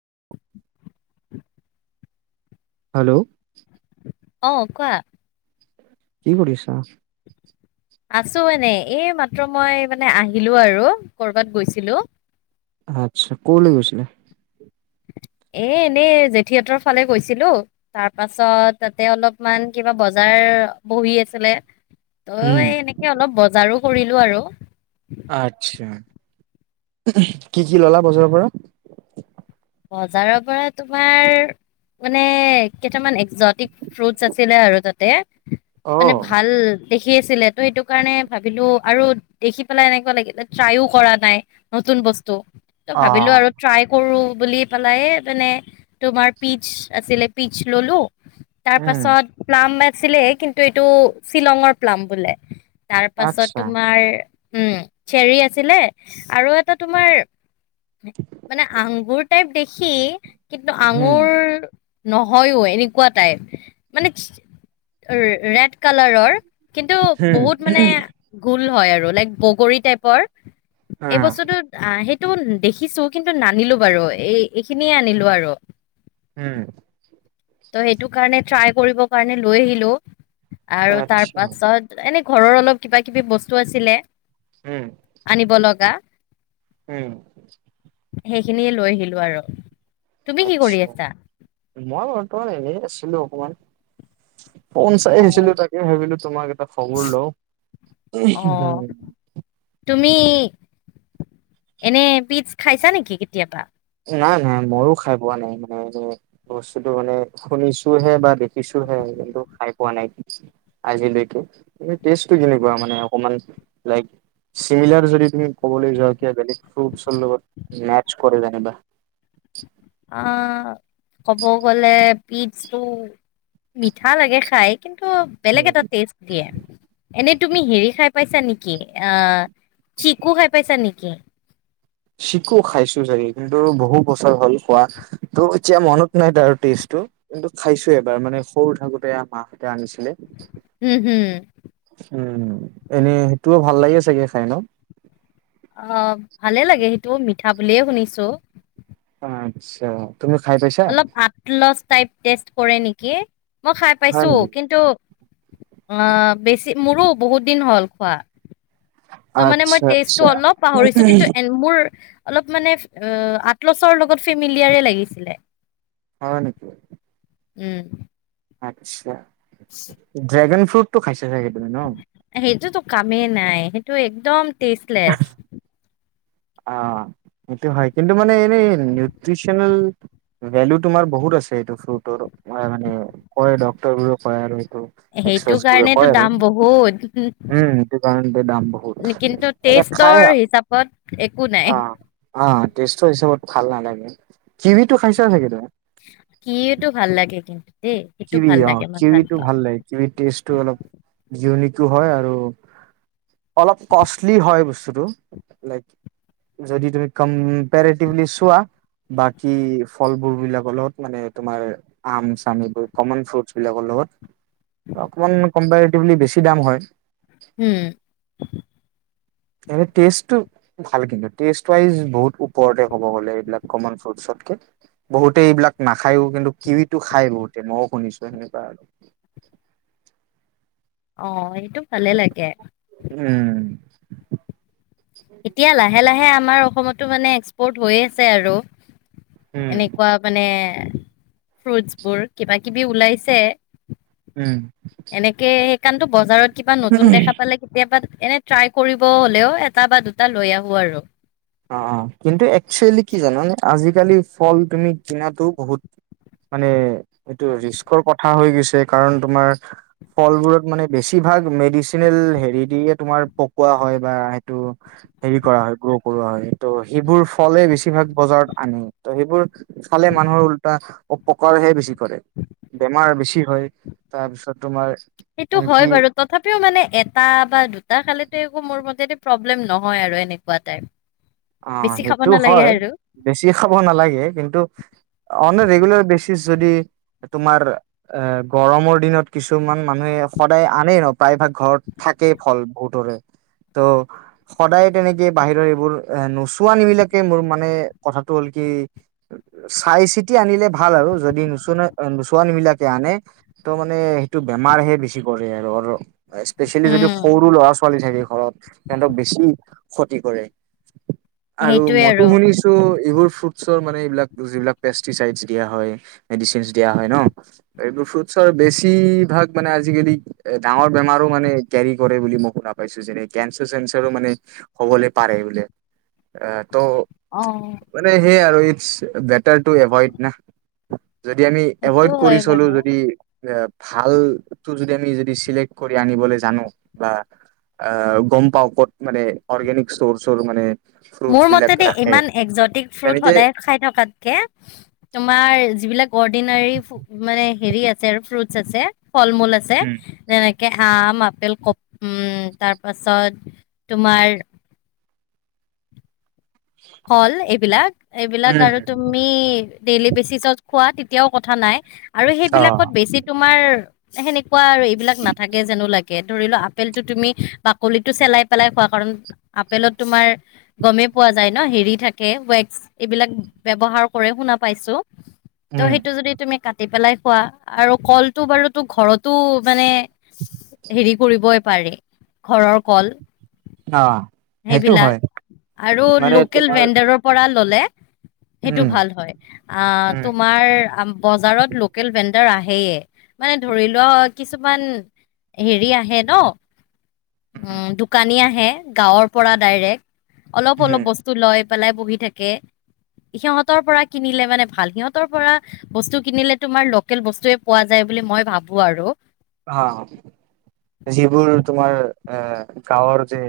[inaudible] Hello. অ, ' কোৱা কি কৰিছা? আছো এনেই, এই মাত্ৰ মই মানে আহিলো আৰু কৰ'বাত গৈছিলো আচ্ছা ক' ল গৈছিলে? এ এনেই জেঠিয়াতৰ ফালে গৈছিলো তাৰ পাছত তাতে অলপমান কিবা বজাৰ বহি আছিলে তয় উম, এই এনেকে অলপ বজাৰো কৰিলো আৰু আ্ছা কি কি ললা বছৰৰ পৰা? বজাৰৰ পৰা তোমাৰ মানে কেইটামান যট ফ্ৰুটছ আছিলে আৰু তাতে মানে অ', ভাল দেখি আছিলে ত' সেইটো কাৰণে ভাবিলো আৰু দেখি পেলাই এনেকুৱা লাগিলে ট্ৰাইও কৰা নাই নতুন বস্তু ত ভাবিলো অ', আৰু ট্ৰাই কৰো বুলি পেলাইে মানে তোমাৰ পিজ আছিলে পিজ ললো তাৰ উম, পাছত প্লাম আছিলে কিন্তু এইটো শ্বিলঙৰ প্লাম বোলে তাৰ পাছত আচ্ছা, তোমাৰ উম চেৰি আছিলে আৰু এটা তোমাৰ মানে আঙুৰ টাইপ দেখি কিন্তু হুম, আঙুৰ নহয়ো এনেকুৱা টাইপ মানে ৰেড কালাৰৰ। কিন্তু হুম, বহুত মানে গোুল হয় আৰু লাইক বগৰী টাইপৰ। এই অ', বস্তুতটো সেইটো দেখিছো কিন্তু নানিলো বাৰু। এই এইখিনিয়ে আনিলো আৰু। উম। ত' সেইটো কাৰণে ট্ৰাই কৰিব কাৰণে লৈ আহিলো আৰু তাৰ আচ্ছা, পাছত এনে ঘৰৰ অলপ কিবা কিবি বস্তু আছিলে উম, আনিব লগা। উম সেইখিনিয়ে লৈ আহিলো আৰু তুমি কি কৰি আটচা, আছা মই বৰ্তমান এনে আছিলো অকমান ফোন চাই অ আছিলো তাকে ভাবিলো তোমাক এটা খবৰ লওঁ। অ হ তুমি এনে পিছ [unintelligible] খাইছা নেকি কেতিয়াবা ম বস্তুটো মানে শুনিছোহে বা দেখিছোহে কিন্তু খাই পুৱা নাই আজৈকে এনে কেনেকুৱা মানে অকমান লাইক চিমিলাৰ যদি তুমি ক'বলৈ যোৱা বেলেগ ফ্ৰুইতৰ লগত মেতছ কৰে যেনিবা অ ক'ব গলে পিজটো মিঠা লাগে খাই। কিন্তু বেলেগ এটা টেষ্ট দিয়ে এনেই তুমি হেৰি খাই পাইছা নেকি অ চিকু খাই পাইছা নেকি? শিকো খাইছো চাগে কিন্তু বহু বছৰ হ'ল খোৱা ত' এতিয়া মনত নাই তাৰ টেষ্ট। কিন্তু খাইছো এবাৰ মানে সৰু থাকোতে মাহঁতে আনিছে। হম হম। উম এনেই সেইটোও ভাল লাগে চাগে খাই ন টো মিঠা বুলিয়ে শুনিছো আচ্ছা তুমি খাই পাইছা অলপ আলছ [unintelligible] টাইপ টেষ্ট কৰে নেকি মই খাই হয় পাইছো নেকি কিন্তু আহ বেছি মোৰো বহুত দিন হ'ল খোৱা। ত মানে মই আচ্ছা তেজটো আচ্ছা অলপ পাহৰিছো কিন্তু মোৰ অলপ মানে আটলছৰ লগত চিমিলিয়াৰ এ লাগিছিলে। হয় নেকি উম আচ্ছা ড্ৰেগন ফ্ৰুটটো খাইছ সেইটোতো কামেই নাই সেইটো একদম টেষ্টলেছ অ এইটো হয় কিন্তু মানে এনে নিউট্ৰিচনেল ভেলু তোমাৰ বহুত আছে এইটো ফ্ৰুটৰ মানে কয় ডক্তৰ বোৰো কয় আৰু সেইটো এক্সপ [unintelligible] বোৰে কাৰণেতো কয় আৰু দাম বহুত উম সেইটো কাৰণতে দাম বহুত কিন্তু এনে খাই টেষ্টৰ হিচাপত একো নাই অ অ টেষ্টৰ হিচাপত ভাল নালাগে কিৱিটো খাইছা চাগে তুমি কিৱিটো ভাল লাগে কিন্তু দেই সেইটো কিৱি ভাল অ লাগে মই কিৱিটো পাওঁ ভাল লাগে কৱিৰ টেষ্টটো অলপ ইউনিক হয় আৰু অলপ কষ্টলি হয় বস্তুটো লাইক যদি তুমি কম্পেৰেটিভলি চোৱা বাকী ফলবোৰ বিলাকৰ লগত মানে তোমাৰ আম চাম এইবোৰ কমন ফ্ৰুটছ বিলাকৰ লগত অকমান কম্পেটিভলি বেছি দাম হয়। উম এ টেষ্টটো ভাল কিন্তু টেষ্ট ৱাইজ বহুত ওপৰতে ক'ব গ'লে এইবিলাক কমন ফ্ৰুইট বহুতেই এইবিলাক নাখায়ও কিন্তু কিৱিটো খাই বহুত ন শুনিছোঁ সেনেকোৱা অ এইটো ভালে লাগে উম এতিয়া লাহে লাহে আমাৰ অসমতো মানে এক্সপৰ্ট হৈ আছে আৰু উম এনেকুৱা মানে ফ্ৰুটছ বোৰ কিবা কিবি ওলাইছে উম কাৰণটো বজাৰত কিবা নতুন দেখা পালে কেতিয়াবা এনে ট্ৰাই কৰিব হলেও এটা বা দুটা লৈ আহো আৰু অ অ কিন্তু একচুৱেলি কি জাননে আজিকালি ফল তুমি কিনাতো বহুত মানে এইটো ৰিস্কৰ কথা হৈ গৈছে, কাৰণ তোমাৰ ফলবোৰত মানে বেছিভাগ মেডিচিনেল হেৰি দি, তোমাৰ পকোৱা হয় বা সেইটো হেৰি কৰা হয় গ্ৰ কৰোৱা হয় ত' সেইবোৰ ফলে বেছিভাগ বজাৰত আনে ত' সেইবোৰ ফালে মানুহৰ উল্টা অপকাৰহে বেছি কৰে। বেমাৰ বেছি হয়, তাৰপিছত তোমাৰ সেইটো আনকি হয় বাৰু তথাপিওঁ মানে এটা বা দুটা খালেতো একো মোৰ মতে প্ৰব্লেম নহয় আৰু এনেকুৱা টাইপ। অহ বেছি খাব সেইটো নালাগে হয়, আৰু বেছি খাব নালাগে। কিন্তু অনেক ৰেগুলাৰ বেছি [unintelligible] যদি তোমাৰ এ গৰমৰ দিনত কিছুমান মানুহে সদায় আনেই নপায় প্ৰাই ভাগ ঘৰত থাকেই ফল বহুতৰে ত' সদায় তেনেকে বাহিৰৰ এইবোৰ এ নোচোৱা নেমেলাকে মোৰ মানে কথাটো হ'ল কি চাই চিতি আনিলে ভাল আৰু যদি নোচৱা নোচোৱানবিলাকে আনে ত মানে সেইটো বেমাৰহে বেছি কৰে আৰু আৰু স্পেচিয়েলি যদি উম, সৰু ল'ৰা ছোৱালী থাকে ঘৰত তেহেতক বেছি ক্ষতি কৰে। আৰু মইতো শুনিছো এইবোৰ মানে এইবিলাক যিবিলাক পেষ্টি চাইজ [unintelligible] দিয়া হয় মেডিচিন দিয়া হয় ন এইবোৰ ফ্ৰুইট বেছিভাগ মানে আজিকালি এ ডাঙৰ বেমাৰো মানে কেৰি কৰে বুলি মই শুনা পাইছো যেনে কেঞ্চাৰ চেঞ্চাৰো মানে হ'বলৈ পাৰে বোলে। আহ তো অ', মানে সেইয় আৰু এই বেটাৰ এভইড না, যদি আমি সেইটো এভইড কৰি হয় চলো বাৰু। যদি এ ভাল টো যদি আমি যদি চিলেক্ট কৰি আনিবলৈ জানোঁ বা অহ গম পাওঁ ক'ত মানে অৰ্গেনিক ষ্টৰ চৰ মানে ফ্ৰুটছ মোৰ বিলাক মতে ৰাখে ইমান একজটিক ফ্ৰুট তেনেকে সদায় খাই থকাতকে, তোমাক যিবিলাক এডিনাৰি ফ্ৰু মানে হে আছে ফ্ৰুট আছে, ফল-মূল আছে উম যেনেকে আম, আপেল, কমলা, উম তাৰপাছত তোমাৰ ফল এইবিলাক, এইবিলাক উম, আৰু তুমি ডেইলি বেচিছত খোৱা তেতিয়াও কথা নাই আৰু অ, সেইবিলাকত বেছি তোমাৰ সেনে কোৱা আৰু এইবিলাক নাথাকে যেনো লাগে। ধৰি লোৱা আপেলটো তুমি বাকলি চেলাই পেলাই খোৱা, কাৰণ আপেলত তোমাৰ গমেই পোৱা যায় যায় ন হেৰি থাকে ৱেক্স, এইবিলাক ব্যৱহাৰ কৰে শুনা পাইছোঁ। ত' উম, সেইটো যদি তুমি কাটি কাটি পেলাই খোৱা আৰু কলটো বাৰুতো ঘৰতো মানে হেৰি কৰিব। পাৰে, ঘৰৰ কল। অহ। সেইবিলাক আৰু লোকেল তোমাৰ ভেণ্ডাৰৰ পৰা ল'লে সেইটো উম, ভাল হয়। আহ উম, তোমাৰ বজাৰত লোকেল ভেণ্ডাৰ আহে। সেয়ে, মানে ধৰিলোৱা কিছুমান হেৰি আহে ন। উম, দোকানী আহে, গাঁৱৰ পৰা ডাইৰেক্ট অলপ অলপ উম, বস্তু লয়। পেলাই বহি থাকে। সিহঁতৰ পৰা কিনিলে মানে ভাল। সিহঁতৰ পৰা বস্তু কিনিলে তোমাৰ লোকেল বস্তুৱে পোৱা যায়। বুলি মই ভাবোঁ আৰু। অহ, যিবোৰ তোমাৰ এ গাঁৱৰ যে।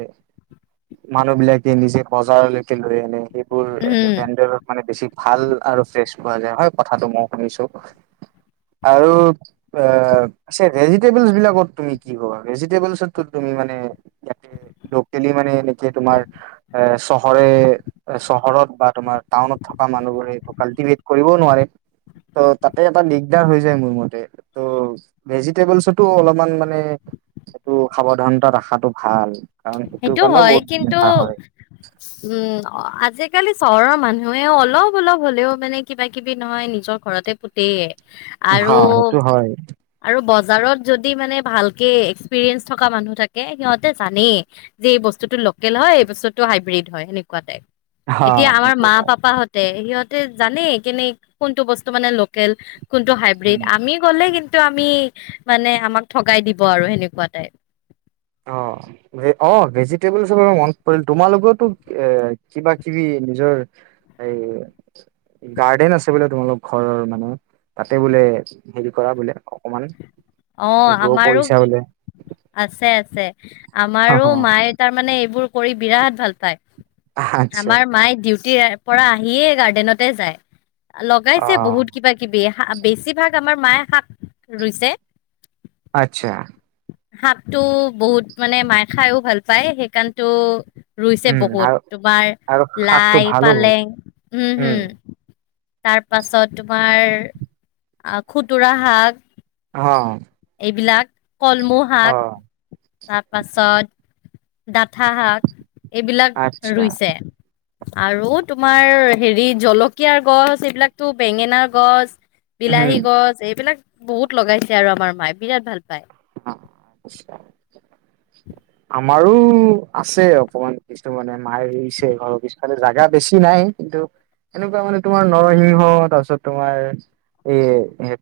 মানুহ বিলাকে নিজে বজাৰলৈকে লৈ আনে সেইবোৰ উম বেণ্ডত মানে বেছি ভাল আৰু ফ্ৰেছ পোৱা যায়, হয় কথাটো মইয়ো শুনিছোঁ। আৰু অহ। ভেজিটেবল বিলাকত তুমি কি কবা, ভেজিটেবলেচত তুমি মানে লোকেলি মানে এনেকে তোমাৰ, এ চহৰে চহৰত বা তোমাৰ টাউনত থা থকা মানুহবোৰেটো কাল্টিভেট কৰিবও নোৱাৰে। ত' তাতে এটা দিগদাৰ হৈ যায় মোৰ মতে। ত' ভেজিটেবলছতো অলপমান মানে এইটো সাৱধানতা ৰাখাটো ভাল। কাৰণ সেইটো কাৰণেও হয় বহুত কিন্তু বেমাৰ হয় উম আজি আজিকালি চহৰৰ মানুহে অলপ অলপ হলেও মানে কিবা কিবি নহয় নিজৰ ঘৰতে পোতেয়। হা আৰু সেইটো হয় আৰু বজ বজাৰত যদি মানে ভাল কে এক্সপিৰিয়েন্ঞ্চ থকা মানুহ থাকে সিহঁতে জানেই। যে এই বস্তুতটো লোকেল হয় এই বস্তুটো হাইব্ৰীড হয় সেনেকুৱা টাইপ। হা এতিয়া আমাৰ সেইটো মা হয় পাপাহঁতে সিহত ত জানেই কেনে কোনটো বস্তু মানে লোকেল কোনটো হাইব্ৰীড উম আমি গ'লে কিন্তু আমি মানে আমাক ঠগাই দিব আৰু সেনেকুৱা টাইপ। অ অ ভেজিটেবল চৰ মন পৰিল তোমালোকওতো এ কিবা কিবি নিজৰ এই গাৰ্ডেন আছে বোলে তোমালোক ঘৰৰ মানে, তাতে বোলে হেৰি কৰা বোলে অকমান। অহ গ্ৰ' আমাৰো, কৰিছা বোলে আছে আছে। আমাৰো মায়ে তাৰমানে এইবোৰ কৰি বিৰাট ভাল পায়। আচ্ছা আমাৰ মায়ে ডিউটিৰ পৰা আহিয়ে গাৰ্ডেনতে যায়। অ লগাইছে বহুত কিবা কিবি, বেছিভাগ আমাৰ মায়ে শাক ৰুইছে। আচ্ছা। শাকটো বহুত মানে মায়ে খাইও ভাল পায়, সেইকাৰণতো ৰুইছে উম আৰু বহুত, তোমাৰ আৰু শাকটো লাই ভালো বহুত পালেং হম, উম হম। তাৰপাছত তোমাৰ অহ, খুতুৰা শাক। অ এইবিলাক কলমৌ শাক অ তাৰপাছত ডাঠা শাক। এইবিলাক আচ্ছা ৰুইছে। আৰু তোমাৰ হেৰি জলকীয়াৰ গছ এইবিলাকতো বেঙেনাৰ গছ বিলাহী উম গছ এইবিলাক বহুত লগাইছে আৰু আমাৰ মায়ে বিৰাট ভাল পায়। আমাৰো আছে অকমান। কিছু মানে মাৰে ৰুইছে ঘৰৰ পিছফালে জেগা বেছি নাই কিন্তু এনেকুৱা মানে তোমাৰ নৰসিংহ তাৰপিছত তোমাৰ এ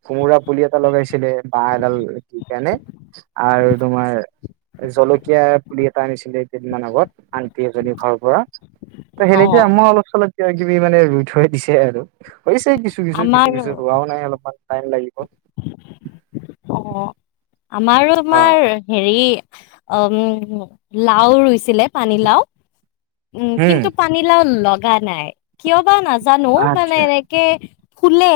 কোমোৰা পুলি এটা লগাইছিলে বাঁহ এডাল কি কাৰণে আৰু তোমাৰ জলকীয়া পুলি এটা আনিছিলে এই কেইদিনমান আগত আন্টি এজনী ঘৰৰ পৰা ত অ সেনেকে মই অলপ চলপ কিব কিবি মানে ৰুই থৈ দিছে আৰু। হৈছে কিছু কিছু কিছু আমাৰ কিছু ৱাও নাই অলপমান টাইম লাগিব। অ আমাৰো অ তোমাৰ হেৰি উ লাও ৰুইছিলে পানী লাও উম কিন্তু পানীলাও লগা নাই, কিয় বা নাজানো মানে আচ্ছা এনেকে ফুলে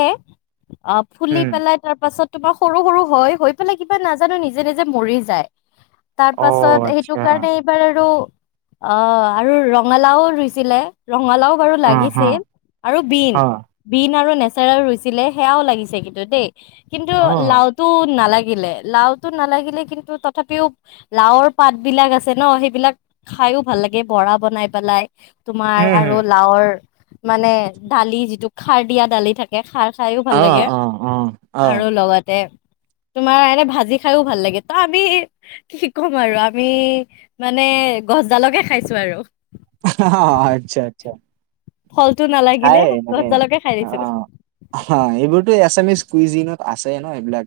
অ ফুলি উম পেলাই তাৰ পাছত তোমাৰ সৰু সৰু হয় হৈ পেলাই কিবা নাজানো নিজে নিজে মৰি যায় তাৰ অ পাছত সেইটো আচ্ছা কাৰণে এইবাৰ আৰু অ আৰু ৰঙালাওও ৰুইছিলে। ৰঙালাও বাৰু অ হ লাগিছে আৰু বিন, অ বিন আৰু নেচ ৰুইছিলে সেয়াও লাগিছে কিন্তু দেই কিন্তু অ লাউ নালাগিলে লাওতো নালাগিলে কিন্তু তথাপিও লাওৰ পাত বিলাক আছে ন সেইবিলাক খাইও ভাল লাগে বৰা বনাই পেলাই। তোমাৰ আৰু উম, লাওৰ মানে দালি যিটো খাৰ দিয়া দালি থাকে খাৰ খাইও ভাল অ', লাগে অ', অ', অ', আৰু লগতে [inaudible] তোমাৰ এনে ভাজি খাইও ভাল লাগে ত আমি কি ক'ম আৰু আমি মানে গছডালকে খাইছো আৰু অহ আচ্ছা আচ্ছা ফলটো নালাগিলে খায় মানে গছডালকে খাই দিছিল অ', অ', এইবোৰ এছ এম ইছ কুইজিনত আছে ন এইবিলাক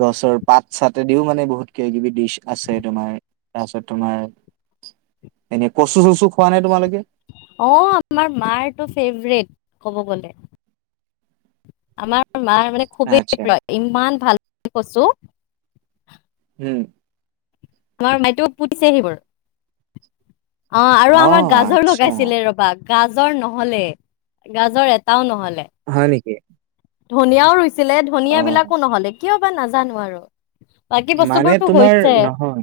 গছৰ পাত চাটদিও মানে বহুত কিবা কিবি ডিছ আছে তোমাৰ তাৰপিছত তোমাৰ এনেই কচু চচু খোৱা নাই তোমালোকে অ', আমাৰ মায়েটো ফেব্ৰেট ক'ব গ'লে আমাৰ মাৰ মানে খুবেই আচ্ছা, প্ৰিয় ইমান ভাল পায় কচু হম আমাৰ মাইতো পুতিছে সেইবোৰ- অ', আৰু আমাৰ অ', গাজৰ আচ্ছা, লগাইছিলে ৰবা গাজৰ নহ'লে গাজৰ এটাও নহ'লে হয় নেকি ধনিয়াও ৰুইছিলে ধনিয় অ', বিলাকো নহ'লে কিয় বা নাজানো আৰু বাকী মানে বস্তুবোৰতো তোমাৰ হৈছে। নহয়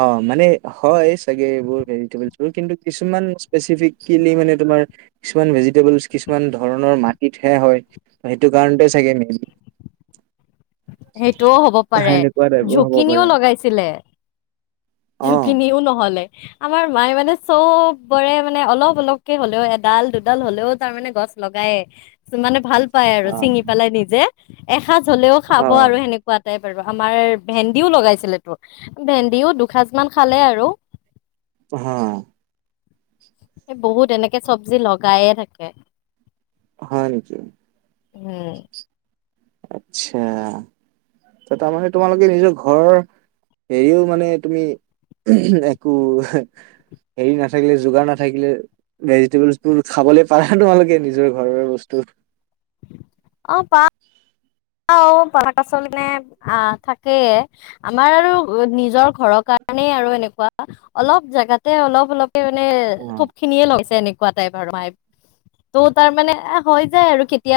অ', মানে হয় চাগে এইবোৰ ভেজিবলোৰ কিন্তু কিছুমান স্পেচফিকেলি মান কিছুমান ভেজিটেবল কিছুমান ধৰণৰ মাটিত সে হয় সেইটো কাৰণতে চাগে মেই [inaudible] সেইটোও হ'ব পাৰে হ'ব ঝুকিনিও পাৰে লগাইছিলে অ'। জুখিনিও [unintelligible] নহ'লে আমাৰ মায়ে মানে চবৰে মানে অলপ অলপকে হ'লেও এডাল দুডাল হ'লেও তাৰমানে গছ লগাই মানে ভাল পাই আৰু অ', চিঙি পেলাই নিজে এসাঁজ হলে'ও খাব আৰু সেনেকুৱা [unintelligible] পাৰিব আমাৰ ভেন্দিও লগাইছিলে তোৰ ভেন্দিও দুসাঁজ মান খালে আৰু হা এই বহুত এনেকে চব্জি লগায়ে থাকে। হয় নেকি উম আচ্ছা তাৰমানে তোমালোকে নিজৰ ঘৰ হেৰিও মানে তুমি একো হেৰি নাথাকিলে যোগাৰ নাথাকিলে ভেজিটেবলবোৰ খাবলে পাৰা তোমালোকে নিজৰ ঘৰৰে বস্তু ফ [unintelligible] অ', পাৰো অ', পাৰোঁ পাচলি নে [unintelligible] আহ থাকেই আমাৰ আৰু নিজৰ ঘৰত কাৰণেই আৰু এনেকুৱা অলপ জাগাতে অলপ অলপে মানে অ'। খুব খিনিয়ে লৈছে এনে টাইপ ত তাৰ মানে হৈ যায় আৰু কেতিয়া